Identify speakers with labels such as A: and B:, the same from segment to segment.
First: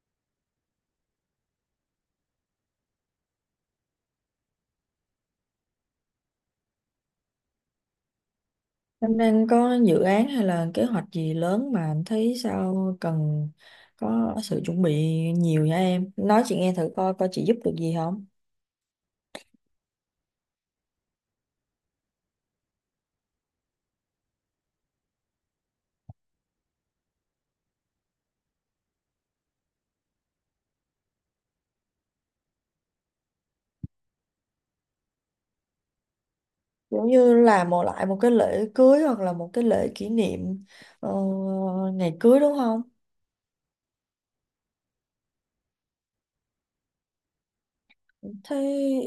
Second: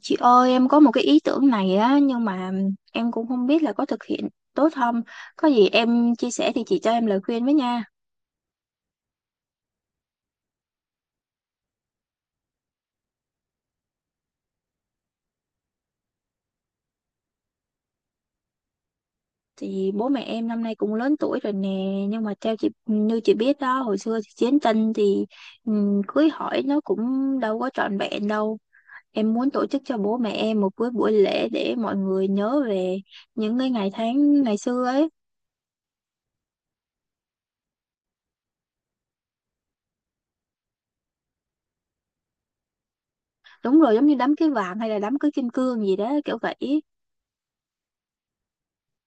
A: Chị ơi, em có một cái ý tưởng này á, nhưng mà em cũng không biết là có thực hiện tốt không. Có gì em chia sẻ thì chị cho em lời khuyên với nha.
B: Năm đang có dự án hay là kế hoạch gì lớn mà anh thấy sao cần có sự chuẩn bị nhiều nha em. Nói chị nghe thử coi coi chị giúp được gì không.
A: Thì bố mẹ em năm nay cũng lớn tuổi rồi nè, nhưng mà theo chị như chị biết đó, hồi xưa thì chiến tranh thì cưới hỏi nó cũng đâu có trọn vẹn đâu. Em muốn tổ chức cho bố mẹ em một cái buổi lễ để mọi người nhớ về những cái ngày tháng ngày xưa ấy.
B: Giống như là một cái lễ cưới hoặc là một cái lễ kỷ niệm ờ, ngày cưới đúng không?
A: Đúng rồi, giống như đám cưới vàng hay là đám cưới kim cương gì đó, kiểu vậy.
B: Thế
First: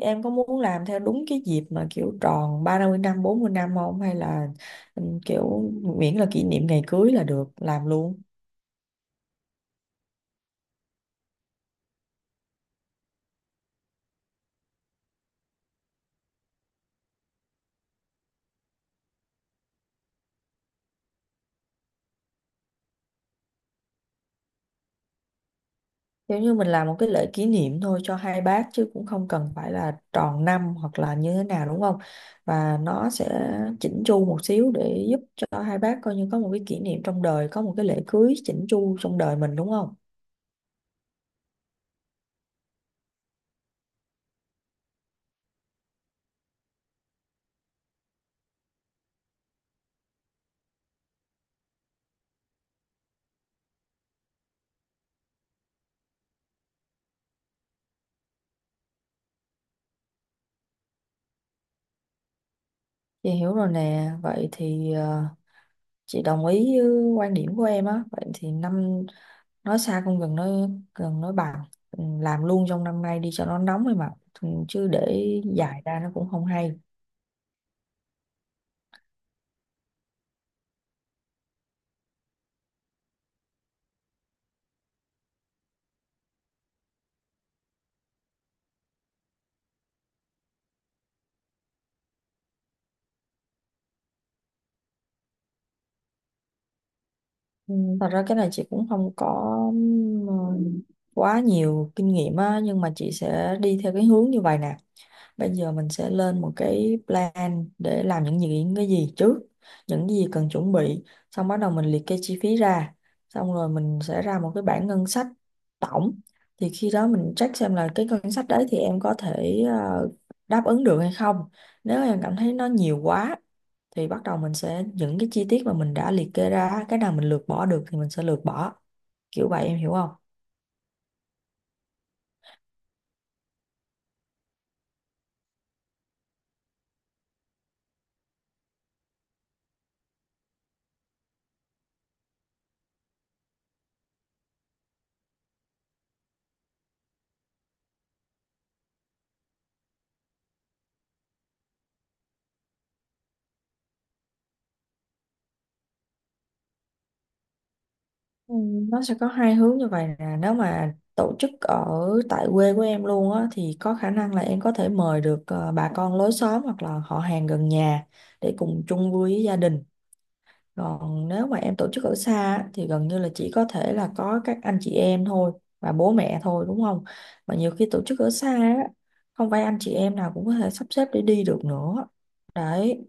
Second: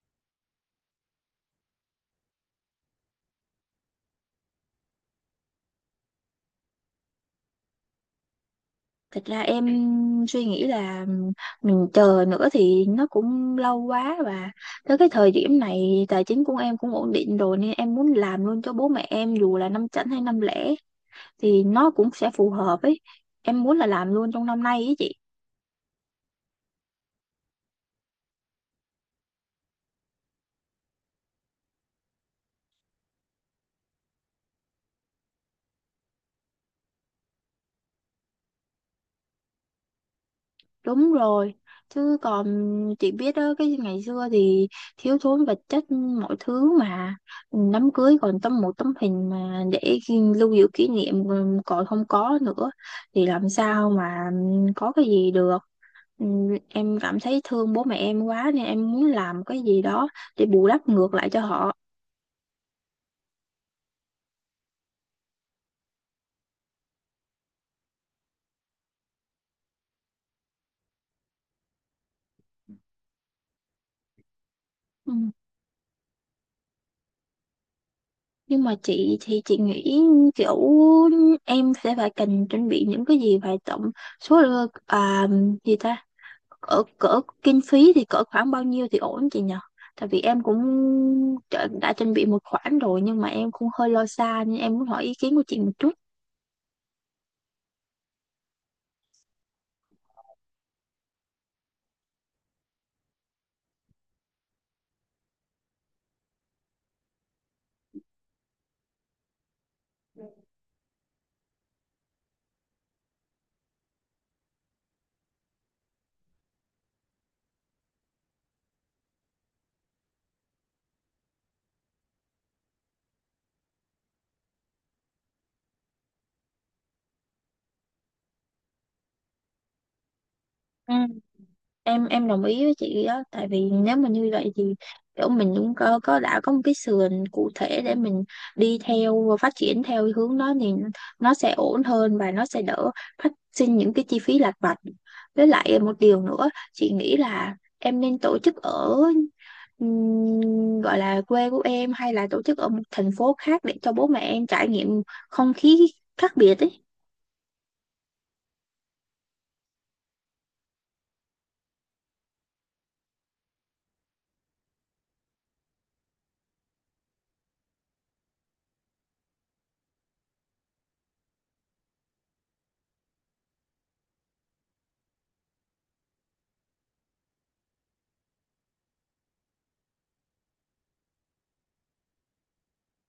B: em có muốn làm theo đúng cái dịp mà kiểu tròn 30 năm, 40 năm không? Hay là kiểu miễn là kỷ niệm ngày cưới là được làm luôn?
A: Thật ra em suy nghĩ là mình chờ nữa thì nó cũng lâu quá, và tới cái thời điểm này tài chính của em cũng ổn định rồi nên em muốn làm luôn cho bố mẹ em, dù là năm chẵn hay năm lẻ thì nó cũng sẽ phù hợp ấy. Em muốn là làm luôn trong năm nay ấy chị.
B: Giống như mình làm một cái lễ kỷ niệm thôi cho hai bác chứ cũng không cần phải là tròn năm hoặc là như thế nào đúng không? Và nó sẽ chỉnh chu một xíu để giúp cho hai bác coi như có một cái kỷ niệm trong đời, có một cái lễ cưới chỉnh chu trong đời mình đúng không?
A: Đúng rồi, chứ còn chị biết đó, cái ngày xưa thì thiếu thốn vật chất mọi thứ mà đám cưới còn một tấm hình mà để lưu giữ kỷ niệm còn không có nữa, thì làm sao mà có cái gì được. Ừ. Em cảm thấy thương bố mẹ em quá nên em muốn làm cái gì đó để bù đắp ngược lại cho họ.
B: Chị hiểu rồi nè, vậy thì chị đồng ý với quan điểm của em á, vậy thì năm nói xa không gần nói gần nói bằng làm luôn trong năm nay đi cho nó nóng ấy mà. Chứ
A: Ừ.
B: để dài ra nó cũng không hay.
A: Nhưng mà chị thì chị nghĩ kiểu em sẽ phải cần chuẩn bị những cái gì, phải tổng à, gì ta, cỡ cỡ kinh phí thì cỡ khoảng bao nhiêu thì ổn chị nhỉ? Tại vì em cũng đã chuẩn bị một khoản rồi, nhưng mà em cũng hơi lo xa nên em muốn hỏi ý kiến của chị một chút.
B: Ừ, Thật ra cái này chị cũng không có ừm, quá nhiều kinh nghiệm á, nhưng mà chị sẽ đi theo cái hướng như vậy nè. Bây giờ mình sẽ lên một cái plan để làm những gì, những cái gì trước, những gì cần chuẩn bị, xong bắt đầu mình liệt kê chi phí ra, xong rồi mình sẽ ra một cái bảng ngân sách tổng. Thì khi đó mình check xem là cái ngân sách đấy thì em có thể đáp ứng được hay không. Nếu em cảm thấy nó nhiều quá thì bắt đầu mình sẽ những cái chi tiết mà mình đã liệt kê ra, cái nào mình lược bỏ được thì mình sẽ lược bỏ. Kiểu vậy em hiểu không?
A: Ừ. Em đồng ý với chị đó, tại vì nếu mà như vậy thì kiểu mình cũng có đã có một cái sườn cụ thể để mình đi theo và phát triển theo hướng đó, thì nó sẽ ổn hơn và nó sẽ đỡ phát sinh những cái chi phí lặt vặt. Với lại một điều nữa, chị nghĩ là em nên tổ chức ở gọi là quê của em, hay là tổ chức ở một thành phố khác để cho bố mẹ em trải nghiệm không khí khác biệt ấy.
B: Ừ, Nó sẽ có hai hướng như vậy nè. Nếu mà tổ chức ở tại quê của em luôn á thì có khả năng là em có thể mời được bà con lối xóm hoặc là họ hàng gần nhà để cùng chung vui với gia đình. Còn nếu mà em tổ chức ở xa á, thì gần như là chỉ có thể là có các anh chị em thôi và bố mẹ thôi đúng không. Mà nhiều khi tổ chức ở xa á không phải anh chị em nào cũng có thể sắp xếp để đi được nữa đấy,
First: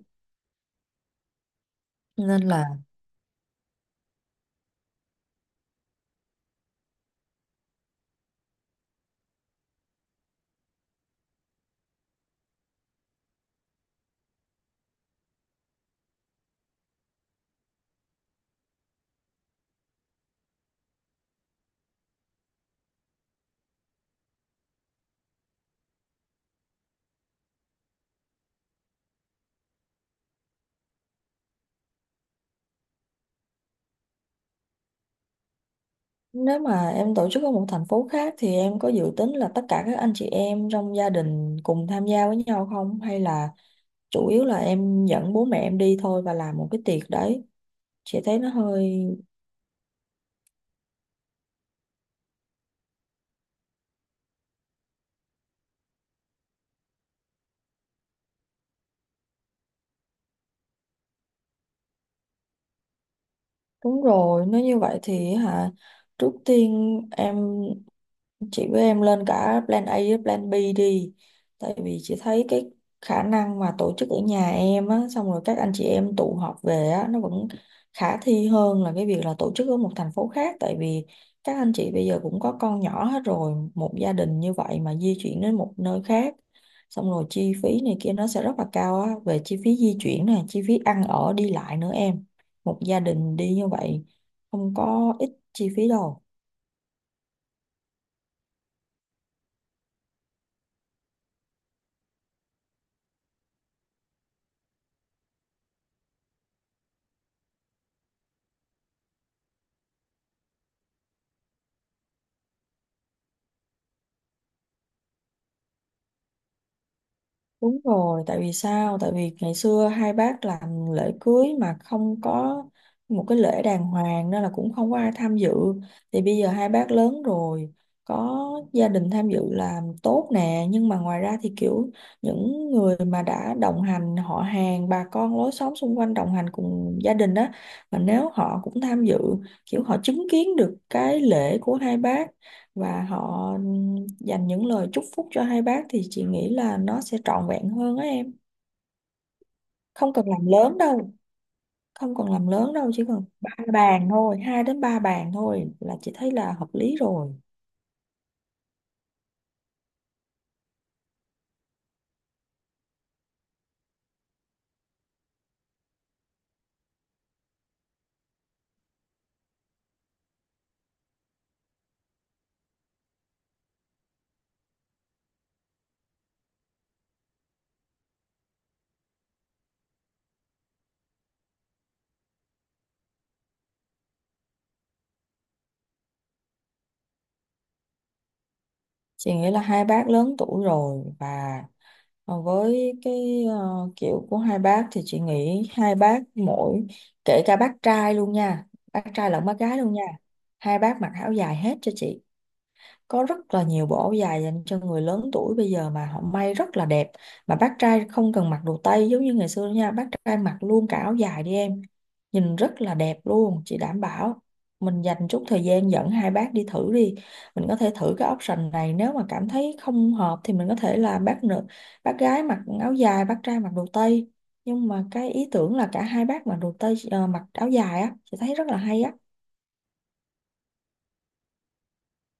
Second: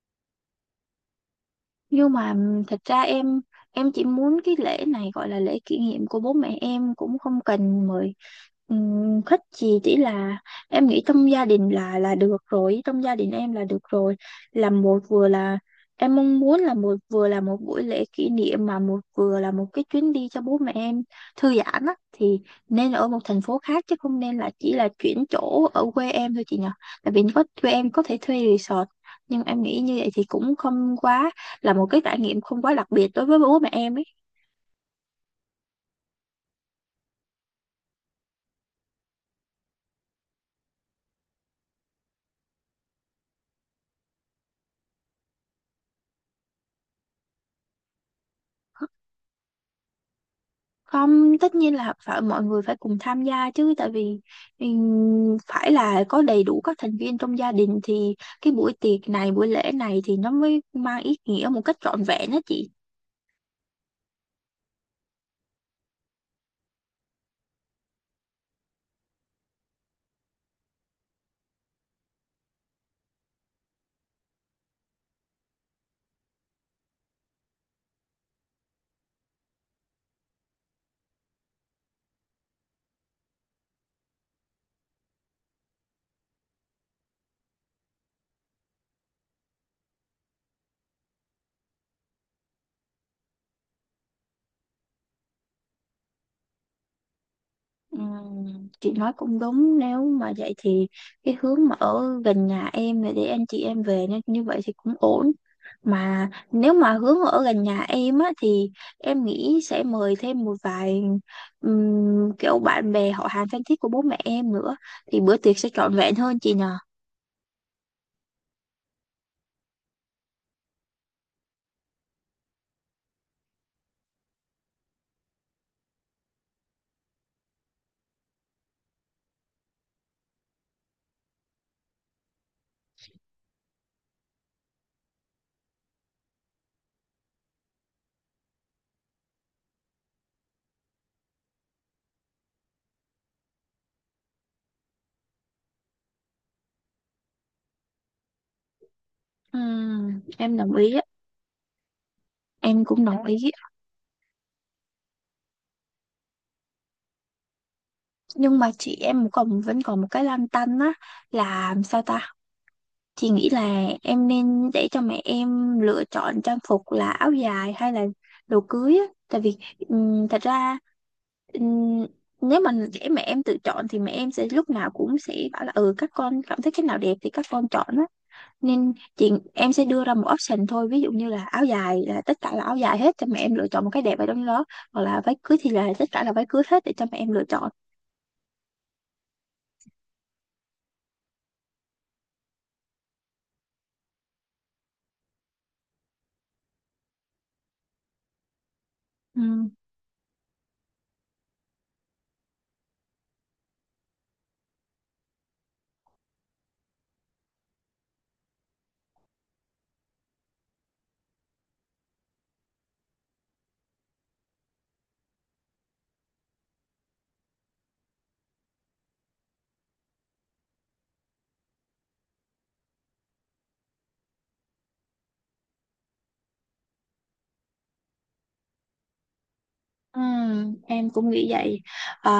A: Nhưng mà
B: nên là.
A: thật ra em chỉ muốn cái lễ này gọi là lễ kỷ niệm của bố mẹ em, cũng không cần mời khách gì, chỉ là em nghĩ trong gia đình là được rồi, trong gia đình em là được rồi. Làm một vừa là em mong muốn là một, vừa là một buổi lễ kỷ niệm mà một, vừa là một cái chuyến đi cho bố mẹ em thư giãn á, thì nên ở một thành phố khác chứ không nên là chỉ là chuyển chỗ ở quê em thôi chị nhỉ. Tại vì có quê em có thể thuê resort, nhưng em nghĩ như vậy thì cũng không quá là một cái trải nghiệm, không quá đặc biệt đối với bố mẹ em ấy.
B: Nếu mà em tổ chức ở một thành phố khác thì em có dự tính là tất cả các anh chị em trong gia đình cùng tham gia với nhau không? Hay là chủ yếu là em dẫn bố mẹ em đi thôi và làm một cái tiệc đấy? Chị thấy nó hơi...
A: Không, tất nhiên là phải mọi người phải cùng tham gia chứ, tại vì phải là có đầy đủ các thành viên trong gia đình thì cái buổi tiệc này, buổi lễ này thì nó mới mang ý nghĩa một cách trọn vẹn đó chị.
B: Đúng rồi, nếu như vậy thì hả? Trước tiên em, chị với em lên cả plan A với plan B đi, tại vì chị thấy cái khả năng mà tổ chức ở nhà em á xong rồi các anh chị em tụ họp về á nó vẫn khả thi hơn là cái việc là tổ chức ở một thành phố khác. Tại vì các anh chị bây giờ cũng có con nhỏ hết rồi, một gia đình như vậy mà di chuyển đến một nơi khác xong rồi chi phí này kia nó sẽ rất là cao á, về chi phí di chuyển này, chi phí ăn ở đi lại nữa em, một gia đình đi như vậy không có ít chi phí đâu.
A: Chị nói cũng đúng. Nếu mà vậy thì cái hướng mà ở gần nhà em là để anh chị em về, nên như vậy thì cũng ổn, mà nếu mà hướng ở gần nhà em á thì em nghĩ sẽ mời thêm một vài kiểu bạn bè họ hàng thân thiết của bố mẹ em nữa, thì bữa tiệc sẽ trọn vẹn hơn chị nhờ.
B: Đúng rồi, tại vì sao? Tại vì ngày xưa hai bác làm lễ cưới mà không có một cái lễ đàng hoàng nên là cũng không có ai tham dự. Thì bây giờ hai bác lớn rồi, có gia đình tham dự là tốt nè, nhưng mà ngoài ra thì kiểu những người mà đã đồng hành, họ hàng, bà con lối xóm xung quanh đồng hành cùng gia đình đó, mà nếu họ cũng tham dự, kiểu họ chứng kiến được cái lễ của hai bác và họ dành những lời chúc phúc cho hai bác thì chị nghĩ là nó sẽ trọn vẹn hơn á em. Không cần làm
A: Em đồng
B: lớn
A: ý á.
B: đâu, không cần làm lớn
A: Em
B: đâu, chỉ
A: cũng
B: cần
A: đồng ý,
B: ba bàn thôi, hai đến ba bàn thôi là chị thấy là hợp lý rồi.
A: nhưng mà chị, em còn vẫn còn một cái lăn tăn á, là sao ta. Chị nghĩ là em nên để cho mẹ em lựa chọn trang phục là áo dài hay là đồ cưới á. Tại vì thật ra ừm, nếu mà để mẹ em tự chọn thì mẹ em sẽ lúc nào cũng sẽ bảo là ừ các con cảm thấy cái nào đẹp thì các con chọn á. Nên chị em sẽ đưa ra một option thôi. Ví dụ như là áo dài là tất cả là áo dài hết, cho mẹ em lựa chọn một cái đẹp ở trong đó. Hoặc là váy cưới thì là tất cả là váy cưới hết để cho mẹ em lựa chọn.
B: Chị nghĩ là hai bác lớn tuổi rồi và với cái kiểu của hai bác thì chị nghĩ hai bác mỗi, kể cả bác trai luôn nha, bác trai
A: Ừ.
B: lẫn bác gái luôn nha, hai bác mặc áo dài hết cho chị. Có rất là nhiều bộ áo dài dành cho người lớn tuổi bây giờ mà họ may rất là đẹp, mà bác trai không cần mặc đồ tây giống như ngày xưa nữa nha, bác trai mặc luôn cả áo dài đi em, nhìn rất là đẹp luôn chị đảm bảo. Mình dành chút thời gian dẫn hai bác đi thử đi, mình có thể thử cái option này, nếu mà cảm thấy không hợp thì mình có thể là bác nữ, bác gái mặc áo dài, bác trai mặc đồ tây. Nhưng mà cái ý tưởng là cả hai bác mặc đồ tây mặc áo dài á chị thấy rất là hay á.
A: Ừ, em cũng nghĩ vậy. À,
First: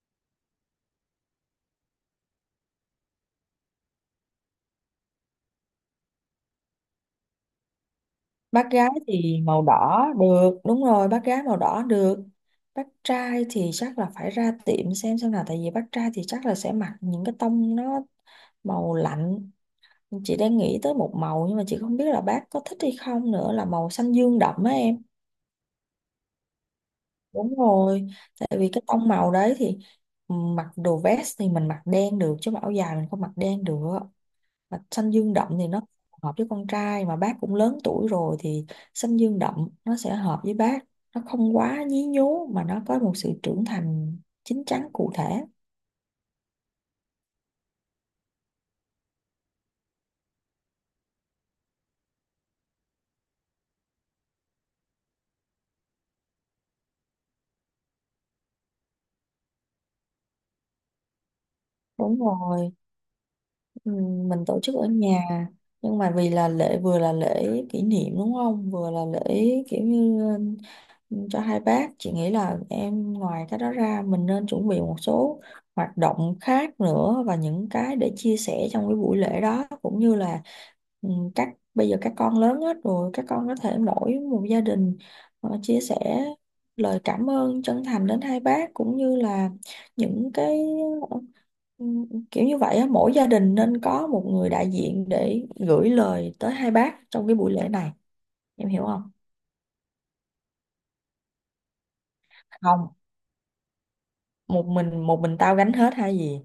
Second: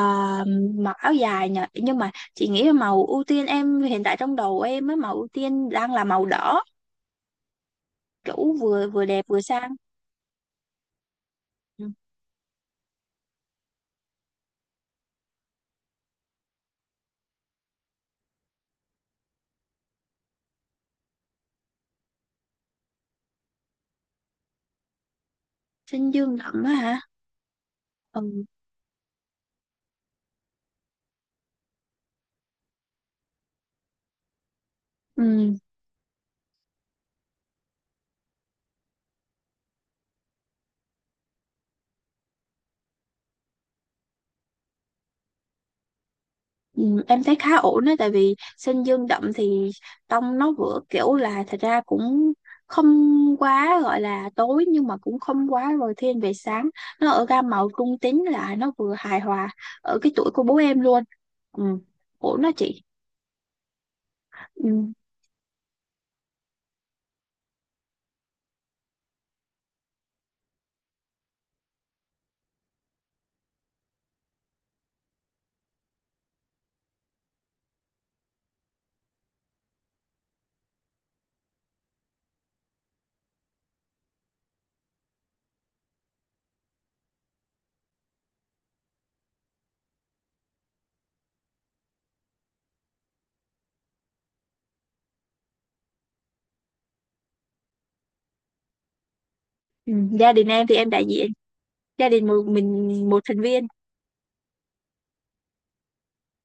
A: mặc áo dài nhờ, nhưng mà chị nghĩ là màu ưu tiên em hiện tại trong đầu em á, màu ưu tiên đang là màu đỏ, kiểu
B: Bác
A: vừa
B: gái
A: vừa đẹp vừa
B: thì màu
A: sang.
B: đỏ được, đúng rồi, bác gái màu đỏ
A: Ừ.
B: được. Bác trai thì chắc là phải ra tiệm xem nào, tại vì bác trai thì chắc là sẽ mặc những cái tông nó màu lạnh. Chị đang nghĩ tới một màu nhưng mà chị không biết là bác có thích hay không nữa, là màu xanh dương đậm á em.
A: Xanh dương đậm á hả?
B: Đúng rồi,
A: Ừ.
B: tại vì cái tông màu đấy thì mặc đồ vest thì mình mặc đen được chứ mà áo dài mình không mặc đen được, mà xanh dương đậm
A: Ừ.
B: thì nó hợp với con trai, mà bác cũng lớn tuổi rồi thì xanh dương đậm nó sẽ hợp với bác, nó không quá nhí nhố mà nó có một sự trưởng thành chín chắn cụ thể.
A: Ừ, em thấy khá ổn đấy, tại vì xanh dương đậm thì tông nó vừa kiểu là thật ra cũng không quá gọi là tối, nhưng mà cũng không quá rồi thiên về sáng, nó ở gam màu trung tính là nó vừa hài hòa ở cái tuổi của bố em luôn. Ừ.
B: Đúng
A: Ổn đó
B: rồi.
A: chị.
B: Ừ, mình tổ chức ở
A: Ừ.
B: nhà, nhưng mà vì là lễ, vừa là lễ kỷ niệm đúng không, vừa là lễ kiểu như cho hai bác, chị nghĩ là em ngoài cái đó ra mình nên chuẩn bị một số hoạt động khác nữa và những cái để chia sẻ trong cái buổi lễ đó, cũng như là ừ, các bây giờ các con lớn hết rồi, các con có thể mỗi một gia đình chia sẻ lời cảm ơn chân thành đến hai bác, cũng như là những cái kiểu như vậy á, mỗi gia đình nên có một người đại diện để gửi lời tới hai bác trong cái buổi lễ này, em hiểu không?
A: Ừ. Gia đình em thì em đại diện gia đình, một
B: Không,
A: mình một thành viên.
B: một mình, một mình tao gánh hết hay gì?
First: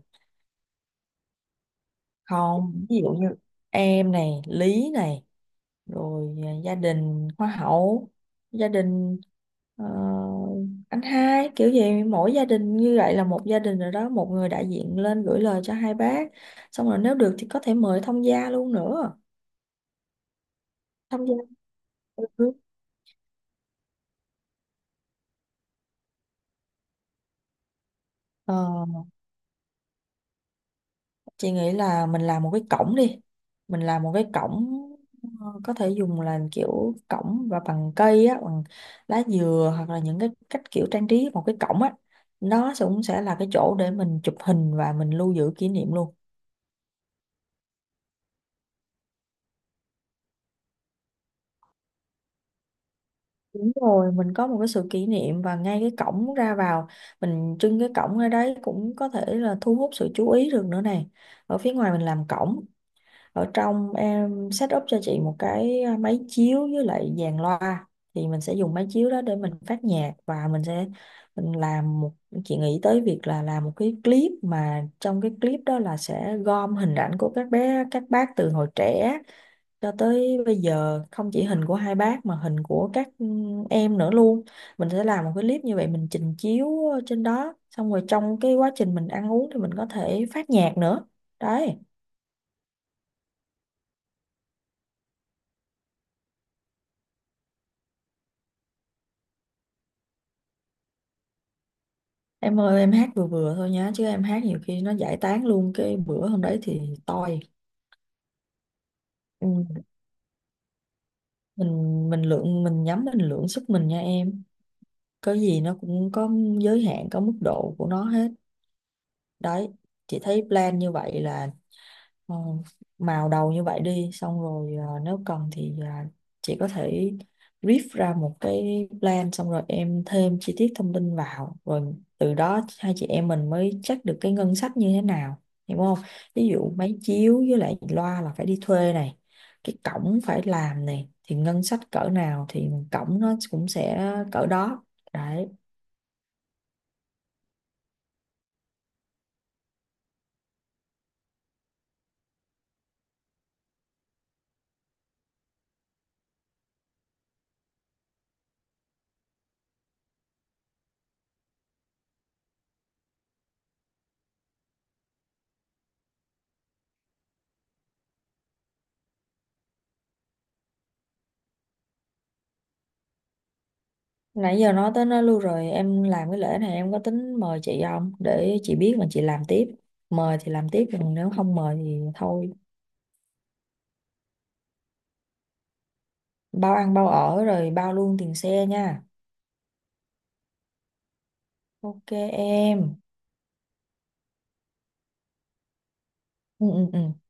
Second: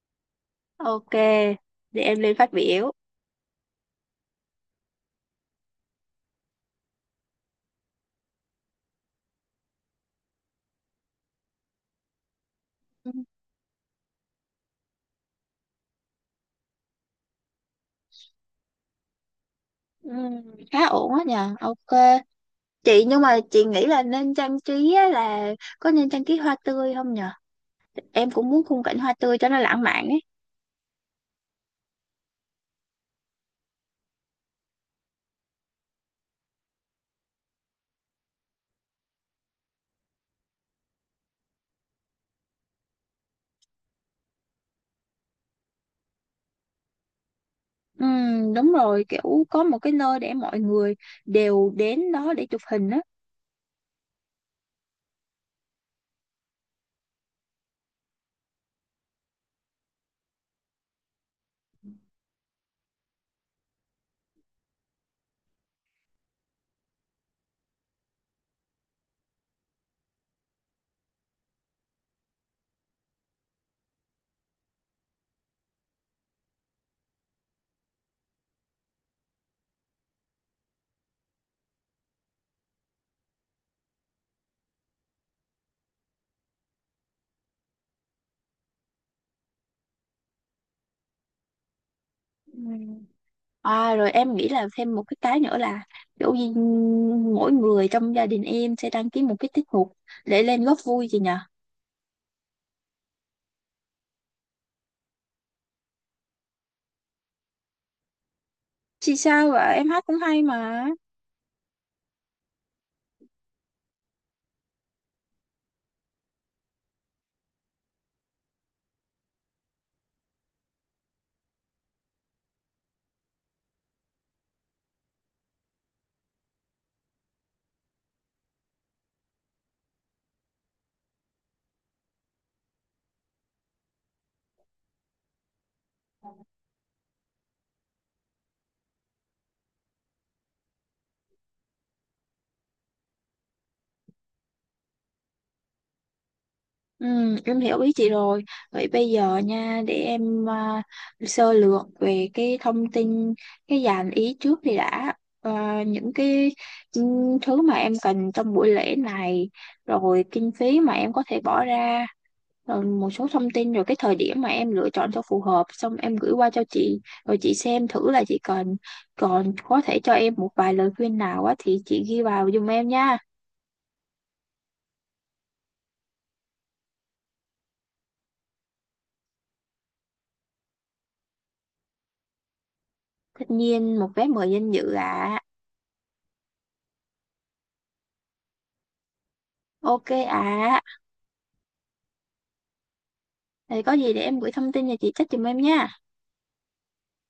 A: Ok, để em lên phát
B: Không,
A: biểu.
B: ví dụ như em này, Lý này, rồi à, gia đình Hoa hậu, gia đình ờ, anh hai, kiểu gì mỗi gia đình như
A: Ừ.
B: vậy là một gia đình rồi đó, một người đại diện lên gửi lời cho hai bác. Xong rồi nếu được thì có thể mời thông gia luôn nữa.
A: Ừ. Khá ổn á
B: Thông gia.
A: nhờ. Ok
B: Ừ.
A: chị, nhưng mà chị nghĩ là nên trang trí á, là có nên trang trí hoa tươi không nhờ, em cũng
B: Ờ,
A: muốn khung cảnh hoa tươi cho nó lãng mạn ấy.
B: chị nghĩ là mình làm một cái cổng đi, mình làm một cái cổng có thể dùng là kiểu cổng và bằng cây á, bằng lá dừa hoặc là những cái cách kiểu trang trí một cái cổng á. Cũng sẽ là cái chỗ để mình chụp hình và mình lưu giữ kỷ niệm luôn.
A: Ừ, đúng rồi, kiểu có một cái nơi để mọi người đều đến đó để chụp hình á.
B: Đúng rồi, mình có một cái sự kỷ niệm, và ngay cái cổng ra vào mình trưng cái cổng ở đấy cũng có thể là thu hút sự chú ý được nữa này. Ở phía ngoài mình làm cổng, ở trong em set up cho chị một cái máy chiếu với lại dàn loa, thì mình sẽ dùng máy chiếu đó để mình phát nhạc và mình sẽ, mình làm một, chị nghĩ tới việc là làm một cái clip mà trong cái clip đó là sẽ gom hình ảnh của các bé các bác từ hồi trẻ cho tới bây giờ, không chỉ hình của hai bác mà hình của các em nữa luôn. Mình sẽ làm một cái clip như vậy mình trình chiếu trên đó, xong rồi trong cái quá trình mình ăn uống thì mình có thể phát nhạc nữa đấy.
A: Ừ. À, rồi em nghĩ là thêm một cái nữa, là kiểu như mỗi người trong gia đình em sẽ đăng ký một cái tiết mục để lên góp vui chị nhỉ?
B: Em ơi em hát vừa vừa thôi nhá, chứ em hát nhiều khi nó giải tán luôn cái bữa hôm đấy thì toi.
A: Chị sao vậy?
B: Ừ.
A: Em hát cũng hay mà.
B: Mình lượng sức mình nha em, có gì nó cũng có giới hạn, có mức độ của nó hết đấy. Chị thấy plan như vậy là, Ờ, màu đầu như vậy đi, xong rồi nếu cần thì chị có thể brief ra một cái plan xong rồi em thêm chi tiết thông tin vào, rồi từ đó hai chị em mình mới check được cái ngân sách như thế nào, hiểu không? Ví dụ máy chiếu với lại loa là phải đi thuê này, cái cổng phải làm này, thì ngân sách cỡ nào thì cổng nó cũng sẽ cỡ đó đấy.
A: Ừ, em hiểu ý chị rồi. Vậy bây giờ nha, để em sơ lược về cái thông tin, cái dàn ý trước đi đã. À, những cái ừ, thứ mà em cần trong buổi lễ này, rồi kinh phí mà em có thể bỏ ra, rồi một số thông tin, rồi cái thời điểm mà em lựa chọn cho phù hợp, xong em gửi qua cho chị, rồi chị xem thử là chị cần. Còn có thể cho em một vài lời khuyên nào á, thì chị ghi vào giùm em nha.
B: Nãy giờ nói tới nó luôn rồi, em làm cái lễ này em có tính mời chị không để chị biết mà chị làm tiếp, mời thì làm tiếp còn nếu không mời thì thôi.
A: Tất nhiên một vé mời danh dự ạ.
B: Bao ăn bao ở rồi bao luôn tiền xe nha.
A: Ok ạ.
B: Ok em.
A: Thì có gì để em gửi thông tin cho chị trách giùm em nha.
B: Ừ, ừ, ừ.